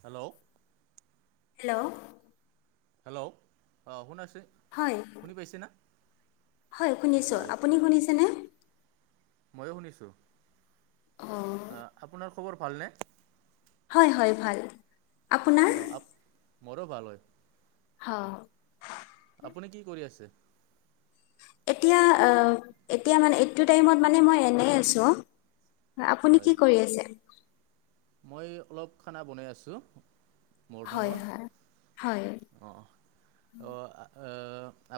Hello hello hello অ', শুন আছে হয় শুনি পাইছে না হয়, শুনিছো আপুনি শুনিছেনে ময়ো, শুনিছো আপোনাৰ খবৰ ভালনে? হয়, হয়, ভাল আপোনাৰ? অঁ আপ মোৰো ভাল হয় হয়, আপুনি কি কৰি আছে? এতিয়া, এতিয়া মানে, এইটো টাইমত মানে মই এনেই আছো অ', হয়, আপুনি কি কৰি আছে? মই অলপ খানা বনাই আছো হয়, হয়, অঁ অঁ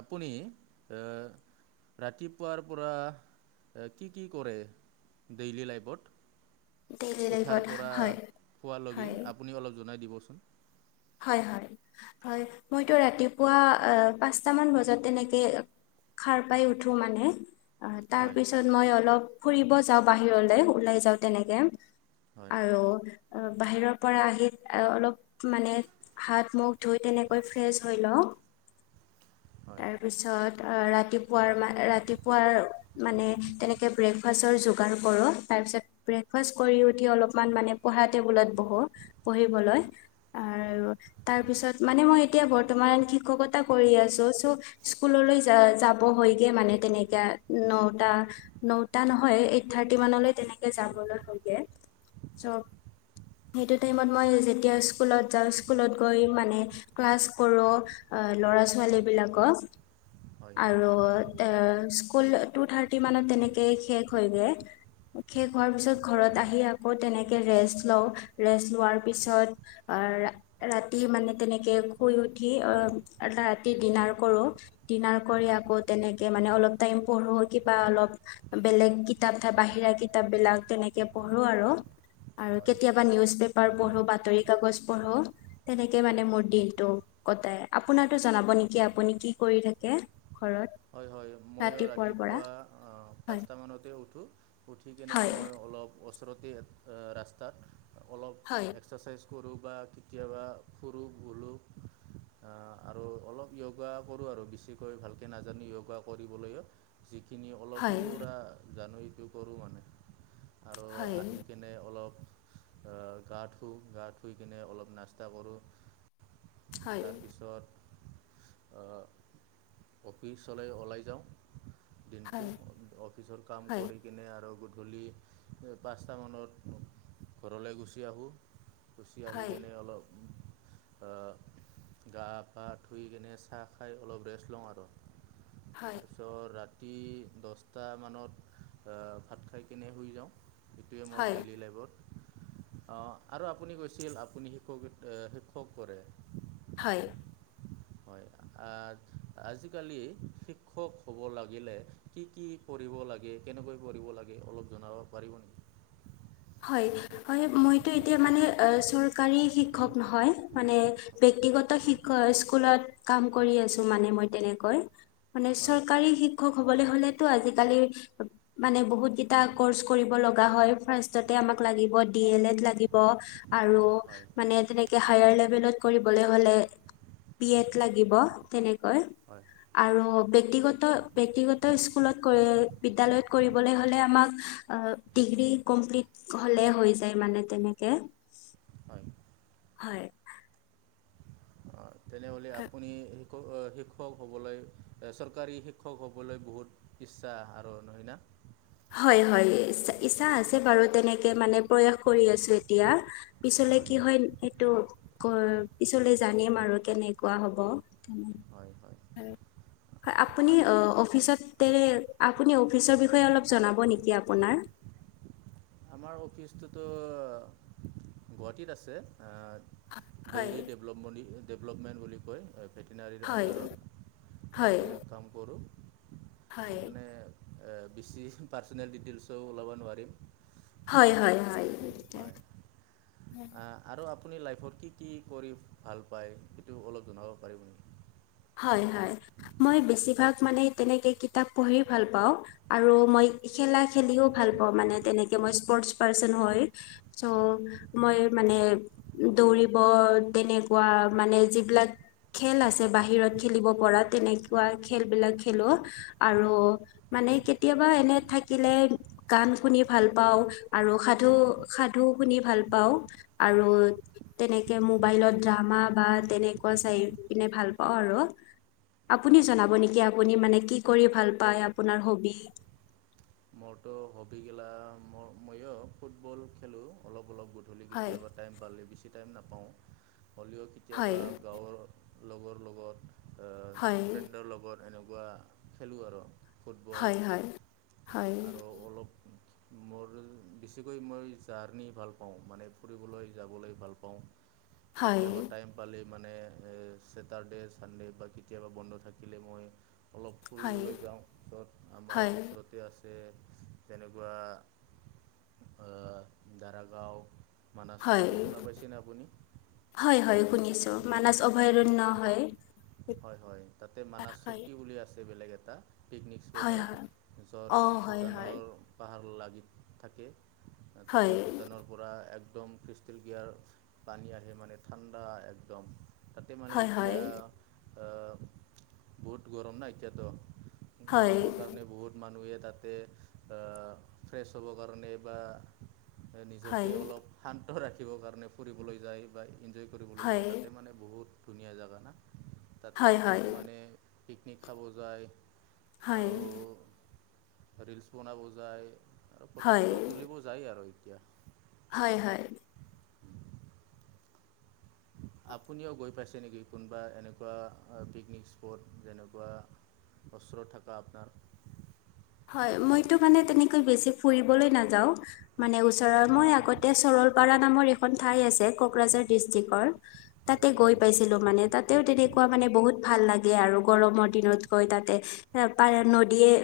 আপুনি? ৰাতিপুৱাৰ পৰা কি, কি, কৰে ডেইলী লাইফত উঠাৰ [unintelligible] পৰা হয় আপুনি অপ জনাই দিবচোন হয়, হয়, হয়, মইতো ৰাতিপুৱা পাঁচটামান বজাত তেনেকৈ খাৰ পাই উঠো মানে অ', তাৰ হয় পিছত মই অলপ ফুৰিব যাওঁ বাহিৰলে ওলাই যাওঁ তেনেকে হয় আৰু বাহিৰৰ পৰা আহি অলপ মানে হাত মুখ ধুই তেনেকৈ ফ্ৰেছ হৈ লওঁ হয় তাৰপিছত অ', ৰাতিপুৱাৰ ম ৰাতিপুৱাৰ মানে তেনেকে ব্ৰেকফাষ্টৰ যোগাৰ কৰো তাৰিছত, ব্ৰেকাষ্ট কৰি উঠি অলপ মানে পঢ়া টেবুলতো হয় আৰু তাৰ পিছত মানে, মই এতিয়া বৰ্তমান শিক্ষকতা কৰি আছো স্কুললৈ যাব হয়গে মানে, তেনে ন ন নহয় এই থাৰ্টি মান হয় তে [unintelligible] স্কুলত গৈ মানে ক্লাছ কৰোঁ ল'ৰা ছোৱালী বিলাকক হয় আৰু এ স্কুল টু থাৰ্টি মানত তেনেকেই শেষ হৈগৈ শেষ হোৱাৰ পিছত ঘৰত আহি আকৌ তেনেকে ৰেষ্ট লওঁ ৰেষ্ট লোৱাৰ পিছত আৰু ৰাতি মানে তেনেকে শুই উঠি অ, ৰাতি ডিনাৰ কৰো, ডিনাৰ কৰি হয় আকৌ তেনেকে মানে অলপ টাইম পঢ়ো কিবা অলপ বেলেগ কিতাপ থ বাহিৰা কিতাপ বিলাক তেনেকে পঢ়ো আৰু, আৰু হয় কেতিয়াবা ভাল নিউজ পেপাৰ পঢ়ো বা কাগজ পঢো তেনেকে মানে মোৰ দিনটো কট আপোনাৰটো জনাব নেকি আপুনি কি কৰি থাকে? ঘৰত হয়, হয় ময়ো ৰাতিপুৱাৰ পৰা ৰাতিপুৱা পাঁচ হয় মানতে উঠো, উঠি কেনে হয় মই অলপ ওচৰতে ৰাস্তাত হয় অলপ এক্সাৰচাইজ কৰোঁ বা কেতিয়াবা ফুৰোঁ বুলোঁ অ, আৰু অলপ য়োগা কৰো, আৰু বেছিকৈ ভালকে নাজ জানো যয়োগা কৰিবলৈও যিখিনি অলপ হয় সুৰা জানো ইটো কৰোঁ মানে আৰু হয় আহি কেনে অলপ। গা ধুওঁ, গা ধুই কিনে অলপ নাস্তা কৰোঁ। হয় তাৰ পিছত অফিচলৈ ওলাই যাওঁ। দিনটো হয় অফিচৰ কাম হয় কৰি কিনে আৰু ধূলি পাঁচট মানত ঘৰলৈ গুচি আহোঁ। গুচি আহি হয় কেনে অলপ উ আহ গা, পা, ধুই কেনে চাহ খাই অলপ ৰেষ্ট লওঁ আৰু। হয় তাৰছৌ ৰা ৰাতি দহটামানত ভাত খাইকনে শুই যাওঁ। এইটোৱে মোৰ হয় ডেইলী লাইফত অ, আৰু আপুনি কৈছিল আপুনি শিক্ষক, শিক্ষক কৰে। হয়। হয়, আ, আজি আজিকালি শিক্ষক হ'ব লাগিলে কি, কি, কৰিব লাগে, কেনেকৈ কৰিব লাগে অলপ জনাব পাৰিব নেকি। হয়, হয় মইতো এতিয়া মানে চৰকাৰী শিক্ষক নহয় মানে। বক্তিগত শ্ষ স্কুলত কাম কৰি আছো মানে মই তেনেকৈ। মানে হয় চৰকাৰী শিক্ষক ব, হলেতটো আজিকালি মানে বহুত কটা কৰ্চ কৰিব লগা হয়। ল, ল, আৰু হয় মান তেনে হলে, হলে। পি এট লাগিব, তেনেকৈ হয় আৰু ব্যক্তিগত, ব্যক্তিগত স্কুলত বিদ্যালয়ত কৰিবলৈ হ'লে আমাক ডিগ্ৰী, কমপ্ট হলে হৈ যায় মানে তেনেকে হয় হয়। অঁ, তেনেহ'লে আপুনি শ্ষ শিক্ষক হ'বলৈ চৰকাৰী, শিক্ষক হ'বলৈ বহুত ইচ্ছা আৰ ন, হয়য় ন। হয়, হয়, ইচ্ছা আছে বাৰু তেনেকে মানে প্ৰয়াস কৰি আছো, এতিয়া পিছত পিছলে কি হয়, সেইটো পিছলে জানিম আৰু কেনেকুৱা হ'ব তেনে হয় হয় হয় আ- অ', অ'। জনাব নেকি আপোনাৰ? আমাৰ অফিচটোতো গুৱাহাটীত আছে। হয় ডেইৰী ডেভলপমি, ডেভলপমেণ্ট বুলি কয়। ভেটেনাৰীৰ হয় আণ্ডাৰত হয় তাতে কাম কৰোঁ। হয়। মানে বেছি পাৰ্চনেল ডিটেইলছো ওলাব নোৱাৰিম। হয়, হয়, হয়। আহ আৰু আপুনি লাইফত কি, কি কৰি ভাল পায় সেইটো অলপ জনাব পাৰিব নেকি। হয়, হয়। মই বেছিভাগ মানে তেনেকে কিতাপ পঢ়ি ভাল পাওঁ আৰু মই খেলা খেলিও ভাল পাওঁ মানে তেনেকে মই স্পৰ্টচ পাৰ্চন হয় চ' হয় মই মানে দৌৰিব তেনেকুৱা মানে, যিবিলাক খেল আছে বাহিৰত খেলিব পৰা তেনেকুৱা খেল বিলাক খেলো আৰু মানে, কেতিয়াবা এনে থাকিলে গান শুনি ভাল পাওঁ আৰু সাধু সাধু শুনি ভাল পাওঁ আৰু হয় তেনেকে মোবাইলত ড্ৰামা বা তেনেকুৱা চাই পিনে ভাল পাওঁ আৰু আপুনি জনাব নেকি আপুনি মানে, কি কৰি ভাল পায় আপোনাৰ হবি মোৰতো হবি গেলা ম মইো ফুটবল খেলো অলপ অলপ গধূলি হয় কেতিয়াবা টাইম পালে বেছি টাইম নাপাওঁ হ'লেও হয় কেতিয়াবা গাঁৱৰ লগৰ লগত হয় ফ্ৰেণ্ডৰ লগত এনেকুৱা খেলোঁ আৰু ফুটবল হয়, হয়, হয়, আৰু অলপ মোৰ বেছিকৈ মই জাৰ্ণি ভাল পাওঁ মানে ফুৰিবলৈ যাবলৈ ভাল পাওঁ হয় কেতিয়াবা টাইম পালে মানে এ চছেটাৰ্ডে চানডে বা কেতিয়াবা বন্ধ থাকিলে মই অলপ হয় ফুৰিবলৈ যাওঁত আমাৰ হয় ওচৰতে আছে যেনেকুৱা দাৰাগাও হয়, শুনিছো ম অভয়াৰন হয় হয়, হয়, তাতে মানা হয় চকী বুলি আছে বেলেগ এটা পিকনিক স্পট হয় য'ত অ হয় হয় ভূটানৰ পাহাৰ লাগি থাকে তাতে হয় ভূটানৰ পৰা এক একদম ক্ৰিষ্টেল গিয়াৰ পানী আহে মানে ঠাণ্ডা একদম তাতে মানে হয় ইতিয়া আ ব গৰম ন ইতিয়াটো হয় হয় গৰমৰ কাৰণে বহুত মানুহ ইয়াত তাতে ফ্ৰেছ হ'বৰ কাৰণে বা নিজকে হয় অলপ শান্ত ৰাখিব কাৰণে ফুৰিবলৈ যায় বা এনজয় কৰিবলৈ যায় হয় তাতে মানে, বহুত ধুনীয়া জোগা না তাতে হয় আৰু হয় কিছুমানে পিকনিক খাব যায় হয়, আৰু ৰিলচ বনাব যায়, আৰু ফটো হয় চটো তুলিব যায় আৰু এতিয়া হয়, হয় আপুনিও গৈ পাইছে নেকি কোনোবা এনেকুৱা পিকনিক স্পট যেনেকুৱা [unintelligible] আপোনাৰ হয়, মইতো মানে, তেনেকৈ বেছি ফুৰিবলৈ নাযাও মানে ওচৰৰ হয় মই আগতে চৰলপাৰা নামৰ এখন ঠাই আছে কোকৰাঝাৰ ডিষ্ট্ৰিকটৰ হয় তাতে হয় গৈ পাইছিলো মানে, তাতেও তেনেকুৱা মানে, বহুত ভাল লাগে আৰু গৰমৰ দিনত গৈ তাতে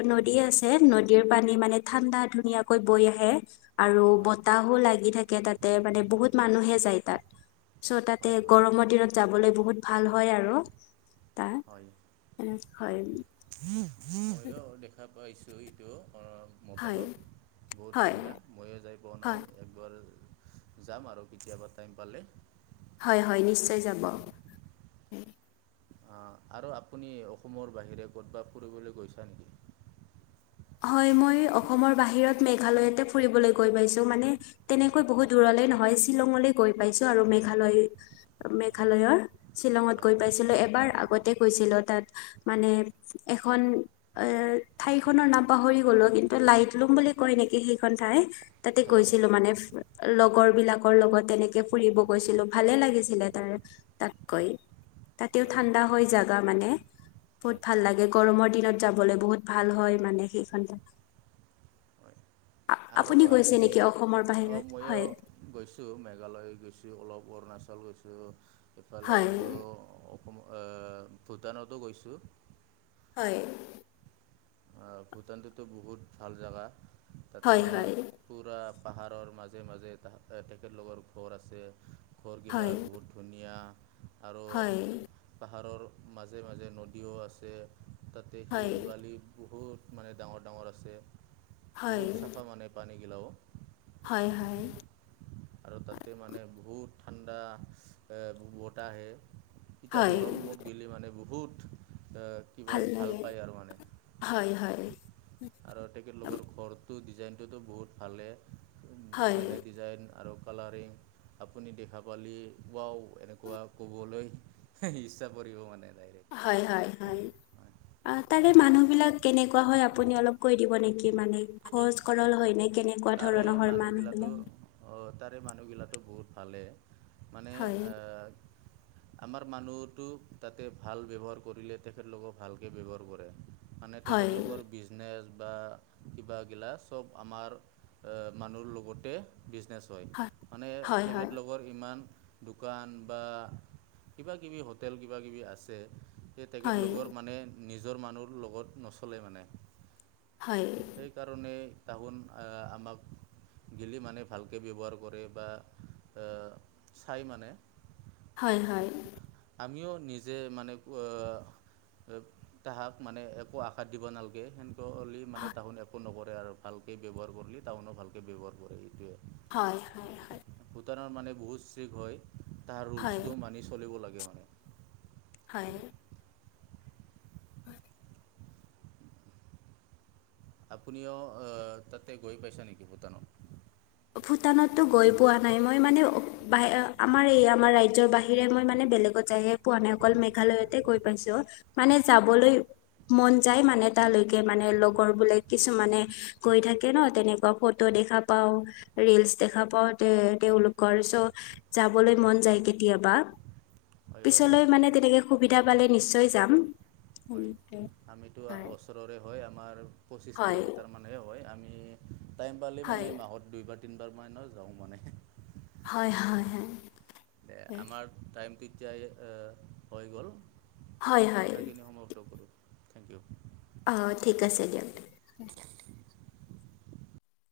ন আছে নদীৰ পানী মানে, ঠাণ্ডা ধুনীয়াকৈ বৈ আহে আৰু হয় বতাহো লাগি থাকে তাতে মানে বহুত মানুহে যায় তাত চ' তাতে হয় হয় গৰমৰ দিনত যাবলৈ বহুত ভাল হয়, আৰু হয় এ, হয়। ময়ো দেখা পাইছো এইটো হয় মোবাইলত বহুত হয় ধুনীয়া ময়ো যাই পোৱা নাই হয় একবাৰ যাম, আৰু কেতিয়াবা টাইম পালে হয়, হয়, নিশ্চয় যাব অ', ৰু আপুনি অসমৰ বাহিৰে ক'ৰবাত ফুৰিবলৈ গৈছা নেকি? হয়, মই অসমৰ বাহিৰত মেঘালয়তে ফুৰিবলৈ গৈ পাইছো মানে তেনেকৈ বহুত দূৰলে নহয় হয় হয় [unintelligible] আগতে কৈছিলো তাত মানে, এখন ঠনৰ ন পাহৰি গলো কিন্তু লাইট লুম বুলি কয় নেকি সেইখন ঠাই তাতে হয় হয় গৈছিলো মানে লগৰ বিলাকৰ লগত তেনেকে ফুৰিব গৈছিলো ভালে লাগিছিলে তাৰ তাতকৈ তাতেও ঠাণ্ডা হয়, জোগা মানে। বহুত হয় ভাল লাগে, গৰমৰ দিনত যাবলৈ বহুত ভাল হয় মানে। হয় আপুনি গৈছে নেকি অসমৰ অ, বাহিৰত ময়ো হয় গৈছো, মেঘালয় গৈছো, অলপ অৰুণাচল গৈছোঁ ইফালে হয় আৰু আহ ভূটানতো গৈছো। হয়। অ, ভূটানটোতো বহুত ভাল জোগা তাতে হয় পুৰা পাহাৰৰ মাজে, মাজে ত, তেখেতলোকৰ ঘৰ আছে ঘৰগিলা হয় বহুত ধুনীয়া। আৰু হয় পাহাৰৰ মাজে, মাজে নদীও আছে। তাতে হয় শিল, বালি বহুত মানে ডাঙৰ, ডাঙৰ আছে। হয় বহুত চাফা মানে পানীগিলাও। হয়, হয়। আৰু তাতে মানে বহুত ঠাণ্ডা এ, বতাহ আহে। এতিয়া হয় গৰমত গ'লে মানে বহুত এ, কি হয়াবে ভাল পায় আৰু মানে হয় হয় আৰু তেক লগৰ ঘৰত ত, ডিজাইনটোতো বহুত ভালেই হয় যেনে ডিজাইন আৰু কালাৰিং আপুনি দেখা পালি ও এনেকুৱা ক'বলৈ ইচ্ছা পৰি মানে তাই হয়, হয়, হয়। অ, তাৰে মানুহ বিলাক কেনেকুৱা হয়, আপুনি অলপ কৈ দিব নেকি মানে খহজ, সৰল হয় নে কেনেকুৱা তাৰে ধৰণৰ হয় মানুহগিলাটো মানুহবিলাক তাৰে মানুহগিলো বহুত ভালে মানে। হয় আমাৰ মানুহতো তাতে ভাল ব্যৱহাৰ কৰিলে তেখেতলোকক ভালকে ব্যৱহাৰ কৰে। মানে হয় তেখেতলোকৰ বিজনেছ বা কিবাগিলা চব আমাৰ। মানুহ লগতে বিজনেছ হয় মানে হয় হয় তেখেতলৰ ইমান। দোকান বা কিবা, কিবি হোটেল কিবা, কিবি আছে। এই তেখেত হয় লগৰ মানে নিজৰ মানুহ লগত নচলে মানে। হয় সেইকাৰণে তাহোন আহ আমাক গেলি মানে ভালকৈ ব্যৱহাৰ কৰে বা চাই মানে। হয়, হয়। আমিও নিজে মানে তাহাক মানে একো আশাত দিব নালাগে সেনে লি মানে তাহন একো নকৰে আৰু ভালকৈ ব্যৱহাৰ কৰিল তাহনো ভালকৈ ব্যৱহাৰ কৰে এইটোৱে। হয়, হয়, হয়। ভূটানত মানে বহুত ষ্ট্ৰিক্ট হয়। তাৰ হয় হয় ৰোলচটো মানি চলিব লাগে মানে। হয়। আপুনিও তাতে গৈ পাইছে নেকি ভূটানত। ভূটানতো গৈ পোৱা নাই। মই মানে বাহ আমাৰ এই আমাৰ ৰাজ্যৰ বাহিৰে মই মানে বেলেগত যাইহে পোৱা নাই অকল মেঘালয়ত হে গৈ পাইছো। মানে হয় যাবলৈ মন যায় মানে তালৈকে মানে লগৰ বোলে কিছুমানে গৈ থাকে ন তেনেকুৱা ফটো দেখ দো, পাওঁ। ৰিলচ দেখা পাও, তে, তেওঁওলোকৰ চ, যাবলৈ মন যায় কেতিয়াবা। হয় হয় পিছলৈ মানে তেনেকে সুবিধা পালে নিশ্চয় যাম। হয়। সেনেকে আমিতো হয় ওচৰৰে হয় আমাৰ পঁচিশ হয় কিলোমিটাৰ মানহে হয় আমি টাইম পালে মানে হয় মাহত দুইবাৰ, তিনিবাৰ মানৰ যাওঁ মানে হয়, হয়, হয়। দে আমাৰ টাইমটো এতিয়া হৈ গ'ল। হয় হয় হয় কথাখিনি সমাপ্ত কৰোঁ থেংক ইউ। অ, ঠিক আছে দিয়ক।